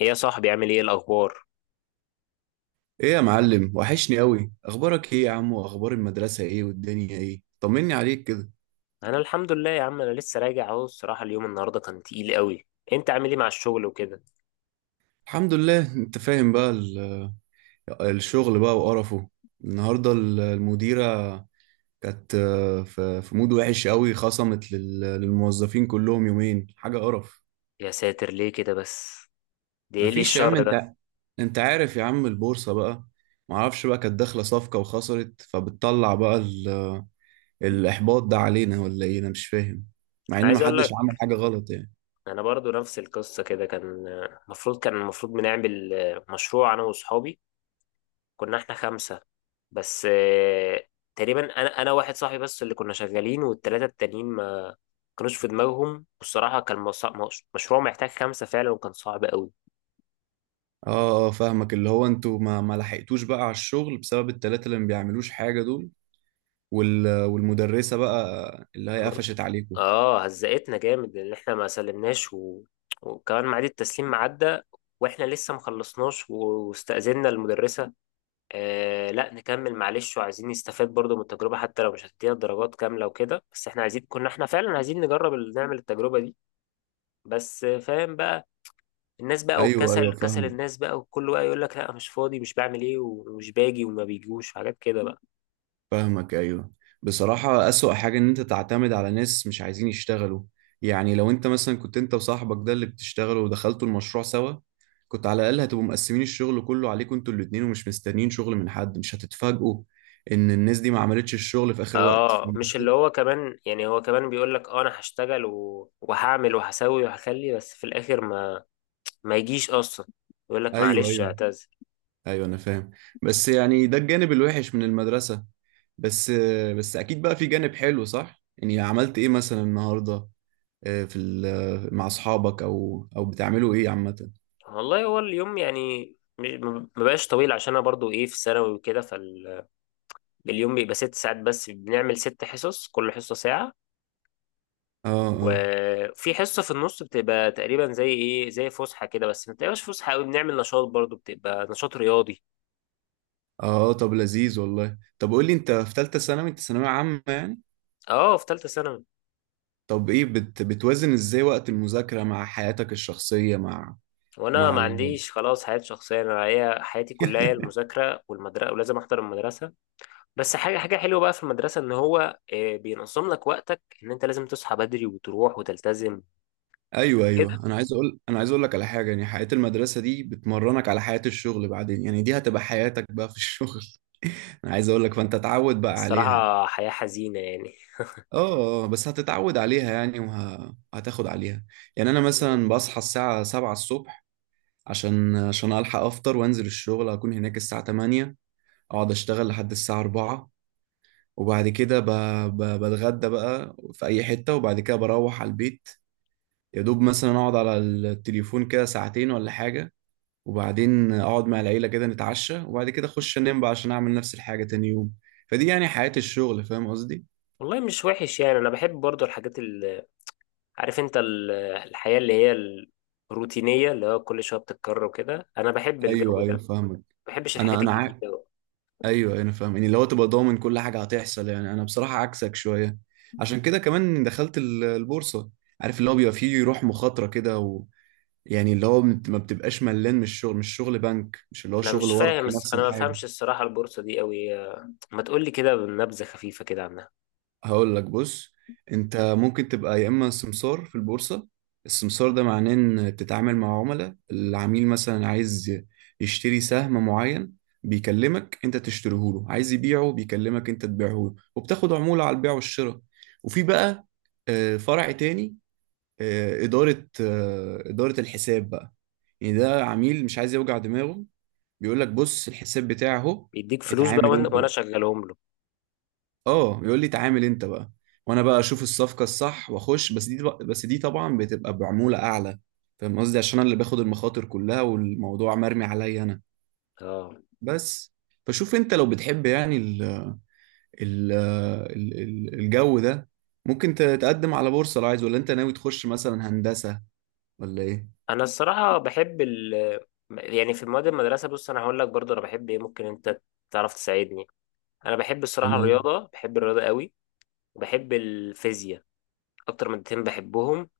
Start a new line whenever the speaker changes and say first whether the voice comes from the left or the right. left: ايه يا صاحبي عامل ايه الاخبار؟
right: ايه يا معلم، وحشني قوي. اخبارك ايه يا عم؟ واخبار المدرسة ايه؟ والدنيا ايه؟ طمني عليك كده.
left: انا الحمد لله يا عم، انا لسه راجع اهو. الصراحه اليوم النهارده كان تقيل قوي. انت عامل ايه مع الشغل وكده؟
right: الحمد لله. انت فاهم بقى، الشغل بقى وقرفه. النهاردة المديرة كانت في مود وحش قوي، خصمت للموظفين كلهم يومين. حاجة قرف.
left: يا ساتر ليه كده بس؟ ده ايه، ليه
right: مفيش يا عم.
left: الشر ده؟
right: انت، انت عارف يا عم البورصة بقى، معرفش بقى، كانت داخلة صفقة وخسرت، فبتطلع بقى الإحباط ده علينا ولا ايه؟ انا مش فاهم، مع
left: انا
right: ان
left: عايز اقول
right: محدش
left: لك،
right: عمل حاجة غلط يعني.
left: انا برضو نفس القصه كده. كان المفروض بنعمل مشروع انا واصحابي. كنا احنا خمسه. بس تقريبا انا واحد صاحبي بس اللي كنا شغالين، والثلاثه التانيين ما كانوش في دماغهم. والصراحه كان مشروع محتاج خمسه فعلا، وكان صعب قوي.
right: اه، اه، فاهمك. اللي هو انتوا ما لحقتوش بقى على الشغل بسبب التلاتة اللي ما بيعملوش حاجة دول. والمدرسة بقى اللي هي قفشت عليكم.
left: اه، هزقتنا جامد لان احنا ما سلمناش، وكمان ميعاد التسليم عدى، واحنا لسه ما خلصناش، واستأذنا المدرسة لا نكمل، معلش، وعايزين نستفاد برضو من التجربة حتى لو مش هتدينا درجات كاملة وكده. بس احنا عايزين، كنا احنا فعلا عايزين نجرب، نعمل التجربة دي. بس فاهم بقى، الناس بقى
right: ايوه، ايوه،
left: والكسل، كسل
right: فاهمك،
left: الناس بقى، وكل بقى يقول لك لا مش فاضي، مش بعمل ايه، ومش باجي، وما بيجوش، وحاجات كده بقى.
right: فاهمك، ايوه. بصراحة أسوأ حاجة ان انت تعتمد على ناس مش عايزين يشتغلوا. يعني لو انت مثلا كنت انت وصاحبك ده اللي بتشتغلوا ودخلتوا المشروع سوا، كنت على الأقل هتبقوا مقسمين الشغل كله عليكم انتوا الاتنين، ومش مستنيين شغل من حد، مش هتتفاجئوا ان الناس دي ما عملتش الشغل في آخر وقت.
left: اه،
right: فاهم
left: مش اللي
right: قصدي؟
left: هو كمان يعني، هو كمان بيقول لك اه انا هشتغل وهعمل وهسوي وهخلي، بس في الاخر ما يجيش اصلا، يقول لك
right: ايوه،
left: معلش
right: ايوه،
left: اعتذر.
right: ايوه انا فاهم. بس يعني ده الجانب الوحش من المدرسة. بس بس اكيد بقى في جانب حلو، صح؟ يعني عملت ايه مثلا النهاردة في مع اصحابك، او بتعملوا ايه عامة؟
left: والله هو اليوم يعني م- ما بقاش طويل، عشان انا برضو ايه، في الثانوي وكده. فاليوم بيبقى 6 ساعات بس، بنعمل ست حصص، كل حصة ساعة.
right: اه، اه،
left: وفي حصة في النص بتبقى تقريبا زي ايه، زي فسحة كده، بس ما بتبقاش فسحة قوي، بنعمل نشاط برضو، بتبقى نشاط رياضي.
right: اه، طب لذيذ والله. طب قول لي، انت في ثالثة ثانوي، انت ثانوية عامة يعني.
left: اه، في ثالثة ثانوي.
right: طب ايه، بتوازن ازاي وقت المذاكرة مع حياتك الشخصية، مع
left: وانا
right: مع
left: ما
right: ال...
left: عنديش خلاص حياه شخصيه، انا هي حياتي كلها هي المذاكره والمدرسه، ولازم احضر المدرسه. بس حاجه حلوه بقى في المدرسه، ان هو بينظم لك وقتك، ان انت لازم تصحى بدري وتروح وتلتزم
right: ايوه،
left: كده.
right: ايوه، انا عايز اقول لك على حاجه. يعني حياه المدرسه دي بتمرنك على حياه الشغل بعدين. يعني دي هتبقى حياتك بقى في الشغل. انا عايز اقول لك، فانت اتعود بقى عليها.
left: الصراحه حياه حزينه يعني.
right: اه، بس هتتعود عليها يعني، وهتاخد عليها. يعني انا مثلا بصحى الساعه 7 الصبح، عشان الحق افطر وانزل الشغل، اكون هناك الساعه 8، اقعد اشتغل لحد الساعه 4، وبعد كده بتغدى بقى في اي حته، وبعد كده بروح على البيت. يا دوب مثلا اقعد على التليفون كده ساعتين ولا حاجه، وبعدين اقعد مع العيله كده نتعشى، وبعد كده اخش انام بقى عشان اعمل نفس الحاجه تاني يوم. فدي يعني حياه الشغل، فاهم قصدي؟
left: والله مش وحش يعني، انا بحب برضو الحاجات اللي، عارف انت، الحياه اللي هي الروتينيه، اللي هو كل شويه بتتكرر وكده، انا بحب
right: ايوه،
left: الجو ده،
right: ايوه،
left: ما
right: فاهمك.
left: بحبش
right: انا
left: الحاجات
right: انا ع...
left: الجديده.
right: ايوه انا فاهم. يعني لو تبقى ضامن كل حاجه هتحصل، يعني انا بصراحه عكسك شويه. عشان كده كمان دخلت البورصه. عارف، اللي هو بيبقى فيه روح مخاطره كده و... يعني اللي هو ما بتبقاش ملان من الشغل. مش شغل بنك، مش اللي هو
left: انا
right: شغل
left: مش فاهم،
right: ورقي نفس
left: انا ما
right: الحاجه.
left: بفهمش الصراحه البورصه دي قوي، ما تقول لي كده بنبذه خفيفه كده عنها.
right: هقول لك، بص، انت ممكن تبقى يا اما سمسار في البورصه. السمسار ده معناه ان بتتعامل مع عملاء. العميل مثلا عايز يشتري سهم معين، بيكلمك انت تشتريه له، عايز يبيعه بيكلمك انت تبيعه له، وبتاخد عموله على البيع والشراء. وفي بقى فرع تاني، اداره، اداره الحساب بقى. يعني ده عميل مش عايز يوجع دماغه، بيقول لك بص الحساب بتاعه اهو،
left: بيديك فلوس بقى،
right: اتعامل
left: وأنا
right: انت.
left: شغلهم له.
right: اه، يقول لي تعامل انت بقى، وانا بقى اشوف الصفقه الصح واخش. بس دي، بس دي طبعا بتبقى بعموله اعلى، فاهم قصدي؟ عشان انا اللي باخد المخاطر كلها والموضوع مرمي عليا انا.
left: اه،
right: بس فشوف انت، لو بتحب يعني الجو ده، ممكن تقدم على بورصه لو عايز، ولا انت ناوي تخش مثلا هندسه، ولا ايه؟
left: انا الصراحه بحب يعني في مواد المدرسه، بص انا هقول لك برضه انا بحب ايه، ممكن انت تعرف تساعدني. انا بحب الصراحه
right: تمام.
left: الرياضه، بحب الرياضه قوي، وبحب الفيزياء. اكتر مادتين بحبهم،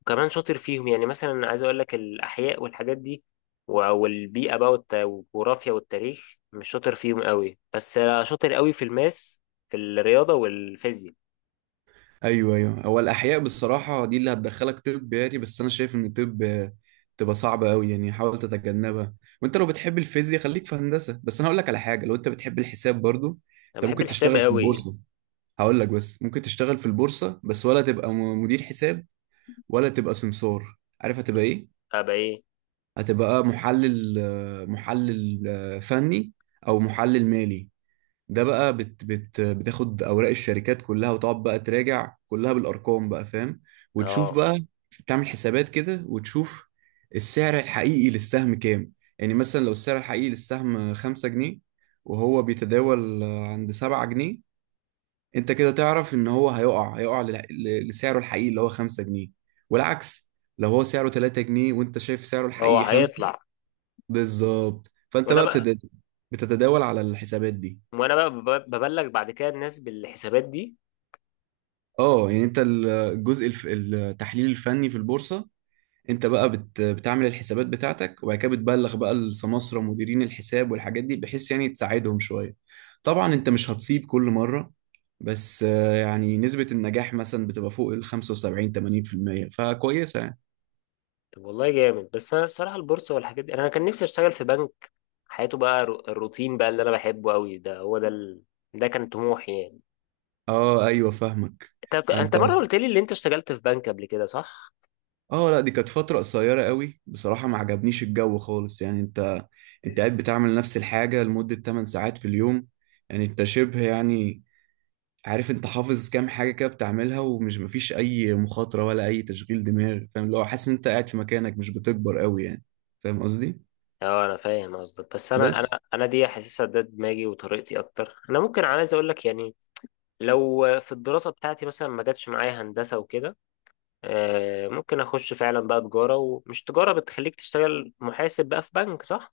left: وكمان شاطر فيهم. يعني مثلا عايز اقول لك، الاحياء والحاجات دي، والبيئه بقى، والجغرافيا والتاريخ مش شاطر فيهم قوي، بس أنا شاطر قوي في الرياضه والفيزياء.
right: ايوه، ايوه. هو الاحياء بالصراحه دي اللي هتدخلك طب يعني. بس انا شايف ان الطب تبقى صعبه قوي يعني، حاول تتجنبها. وانت لو بتحب الفيزياء خليك في هندسه. بس انا هقول لك على حاجه، لو انت بتحب الحساب برضو،
left: انا
right: انت
left: بحب
right: ممكن
left: الحساب
right: تشتغل في
left: قوي.
right: البورصه. هقول لك، بس ممكن تشتغل في البورصه. بس ولا تبقى مدير حساب، ولا تبقى سمسار. عارف هتبقى ايه؟
left: ابقى ايه؟
right: هتبقى محلل، محلل، فني، او محلل مالي. ده بقى بت بتاخد اوراق الشركات كلها، وتقعد بقى تراجع كلها بالارقام بقى، فاهم؟ وتشوف
left: اه،
right: بقى، تعمل حسابات كده، وتشوف السعر الحقيقي للسهم كام. يعني مثلا لو السعر الحقيقي للسهم خمسة جنيه، وهو بيتداول عند سبعة جنيه، انت كده تعرف ان هو هيقع، هيقع لسعره الحقيقي اللي هو خمسة جنيه. والعكس، لو هو سعره تلاتة جنيه، وانت شايف سعره
left: هو
right: الحقيقي خمسة،
left: هيطلع.
right: بالظبط. فانت
left: وانا
right: بقى
left: بقى
right: بتتداول على الحسابات دي.
left: وانا بقى ببلغ بعد كده الناس بالحسابات دي.
right: اه، يعني انت الجزء التحليل الفني في البورصة. انت بقى بتعمل الحسابات بتاعتك، وبعد كده بتبلغ بقى السماسرة مديرين الحساب والحاجات دي، بحيث يعني تساعدهم شوية. طبعا انت مش هتصيب كل مرة، بس يعني نسبة النجاح مثلا بتبقى فوق ال 75 80% فكويسة يعني.
left: طب والله جامد، بس انا الصراحه البورصه والحاجات دي، انا كان نفسي اشتغل في بنك. حياته بقى الروتين بقى اللي انا بحبه قوي، ده هو ده، ده كان طموحي يعني.
right: اه، ايوه، فاهمك.
left: انت
right: انت،
left: مره قلت لي اللي انت اشتغلت في بنك قبل كده، صح؟
right: اه لا، دي كانت فترة قصيرة قوي بصراحة، ما عجبنيش الجو خالص يعني. انت، انت قاعد بتعمل نفس الحاجة لمدة 8 ساعات في اليوم. يعني انت شبه يعني، عارف، انت حافظ كام حاجه كده بتعملها، ومش مفيش اي مخاطره ولا اي تشغيل دماغ، فاهم؟ اللي هو حاسس ان انت قاعد في مكانك، مش بتكبر قوي يعني. فاهم قصدي؟
left: اه، انا فاهم قصدك بس انا انا
right: بس
left: انا دي حاسسها ده دماغي وطريقتي اكتر، انا ممكن عايز اقول لك يعني، لو في الدراسه بتاعتي مثلا ما جاتش معايا هندسه وكده، ممكن اخش فعلا بقى تجاره، ومش تجاره بتخليك تشتغل محاسب بقى في بنك، صح؟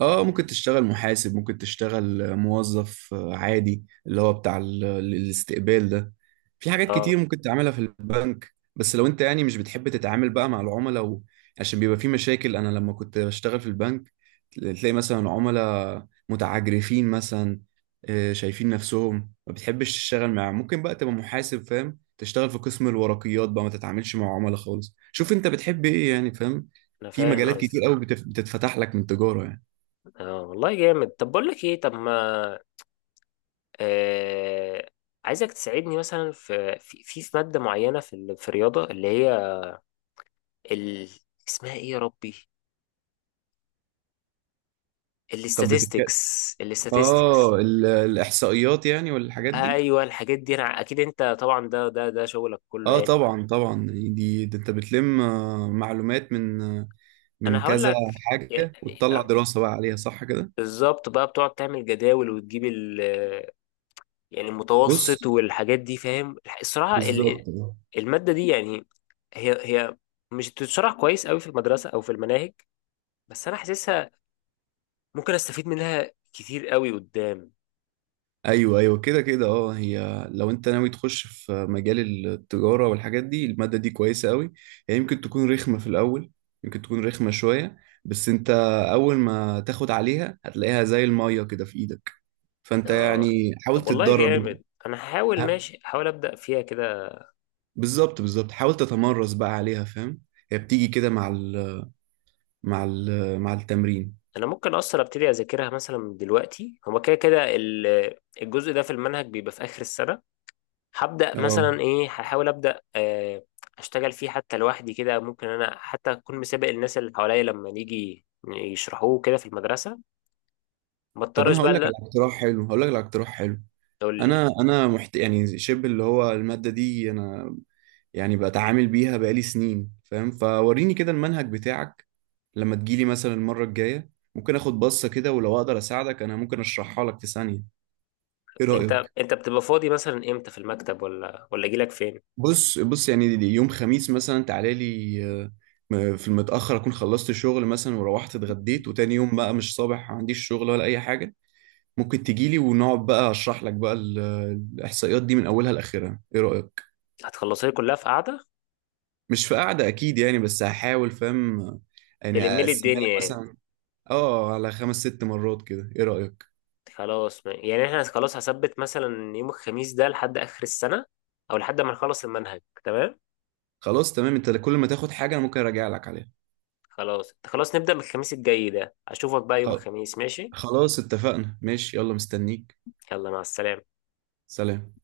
right: اه، ممكن تشتغل محاسب، ممكن تشتغل موظف عادي اللي هو بتاع الاستقبال ده. في حاجات
left: اه،
right: كتير ممكن تعملها في البنك. بس لو انت يعني مش بتحب تتعامل بقى مع العملاء و... عشان بيبقى في مشاكل. انا لما كنت بشتغل في البنك، تلاقي مثلا عملاء متعجرفين مثلا، شايفين نفسهم، ما بتحبش تشتغل معاهم، ممكن بقى تبقى محاسب، فاهم، تشتغل في قسم الورقيات بقى، ما تتعاملش مع عملاء خالص. شوف انت بتحب ايه يعني، فاهم؟
left: انا
right: في
left: فاهم
right: مجالات كتير
left: قصدك.
right: قوي بتتفتح لك من تجارة يعني.
left: اه والله جامد. طب بقول لك ايه، طب ما آه عايزك تساعدني مثلا في ماده معينه، في في الرياضه اللي هي ال... اسمها ايه يا ربي،
right: طب بتتكلم،
left: الاستاتستكس الاستاتستكس
right: اه الاحصائيات يعني والحاجات دي.
left: ايوه، الحاجات دي، انا اكيد انت طبعا ده شغلك كله
right: اه
left: يعني.
right: طبعا، طبعا. دي، ده انت بتلم معلومات من من
left: انا هقول
right: كذا
left: لك يعني،
right: حاجة، وتطلع دراسة بقى عليها، صح كده؟
left: بالظبط بقى بتقعد تعمل جداول وتجيب يعني المتوسط
right: بص،
left: والحاجات دي، فاهم. الصراحه
right: بالظبط آه.
left: الماده دي يعني هي مش بتتشرح كويس قوي في المدرسه او في المناهج، بس انا حاسسها ممكن استفيد منها كتير قوي قدام.
right: ايوه، ايوه، كده كده. اه، هي لو انت ناوي تخش في مجال التجارة والحاجات دي، المادة دي كويسة قوي. هي يمكن تكون رخمة في الاول، يمكن تكون رخمة شوية، بس انت اول ما تاخد عليها، هتلاقيها زي المية كده في ايدك. فانت
left: اه،
right: يعني حاول
left: طب والله
right: تتدرب انت.
left: جامد، انا هحاول،
right: ها،
left: ماشي هحاول ابدا فيها كده.
right: بالظبط، بالظبط، حاول تتمرس بقى عليها، فاهم؟ هي بتيجي كده مع مع التمرين.
left: انا ممكن اصلا ابتدي اذاكرها مثلا من دلوقتي، هو كده كده الجزء ده في المنهج بيبقى في اخر السنه. هبدا
right: اه،
left: مثلا ايه، هحاول ابدا اشتغل فيه حتى لوحدي كده، ممكن انا حتى اكون مسابق الناس اللي حواليا لما نيجي يشرحوه كده في المدرسه، ما
right: طب
left: اضطرش
right: انا
left: بقى
right: هقول لك
left: لا.
right: على اقتراح حلو، هقول لك على اقتراح حلو.
left: تقول لي،
right: يعني شبه اللي هو المادة دي انا يعني بتعامل بيها بقالي سنين، فاهم؟ فوريني كده المنهج بتاعك لما تجيلي مثلا المرة الجاية، ممكن اخد بصة كده، ولو اقدر اساعدك انا، ممكن اشرحها لك في ثانية. ايه
left: انت
right: رأيك؟
left: انت بتبقى فاضي مثلا امتى، في المكتب ولا اجي لك فين؟
right: بص، بص، يعني يوم خميس مثلا تعالى لي، في المتأخر، اكون خلصت شغل مثلا، وروحت اتغديت، وتاني يوم بقى مش صابح عنديش شغل ولا اي حاجة، ممكن تجيلي، ونقعد بقى اشرح لك بقى الاحصائيات دي من اولها لاخرها. ايه رايك؟
left: هتخلصها لي كلها في قعده؟
right: مش في قعده اكيد يعني، بس هحاول، فاهم؟ يعني
left: تلم لي
right: اقسمها لك
left: الدنيا يعني.
right: مثلا اه على خمس ست مرات كده، ايه رايك؟
left: خلاص يعني احنا خلاص هثبت مثلا يوم الخميس ده لحد اخر السنه، او لحد ما نخلص المنهج، تمام.
right: خلاص تمام. انت كل ما تاخد حاجه انا ممكن اراجع لك عليها.
left: خلاص خلاص، نبدأ من الخميس الجاي ده، اشوفك بقى يوم
right: خ-
left: الخميس، ماشي.
right: خلاص، اتفقنا. ماشي، يلا مستنيك.
left: يلا، مع السلامة.
right: سلام.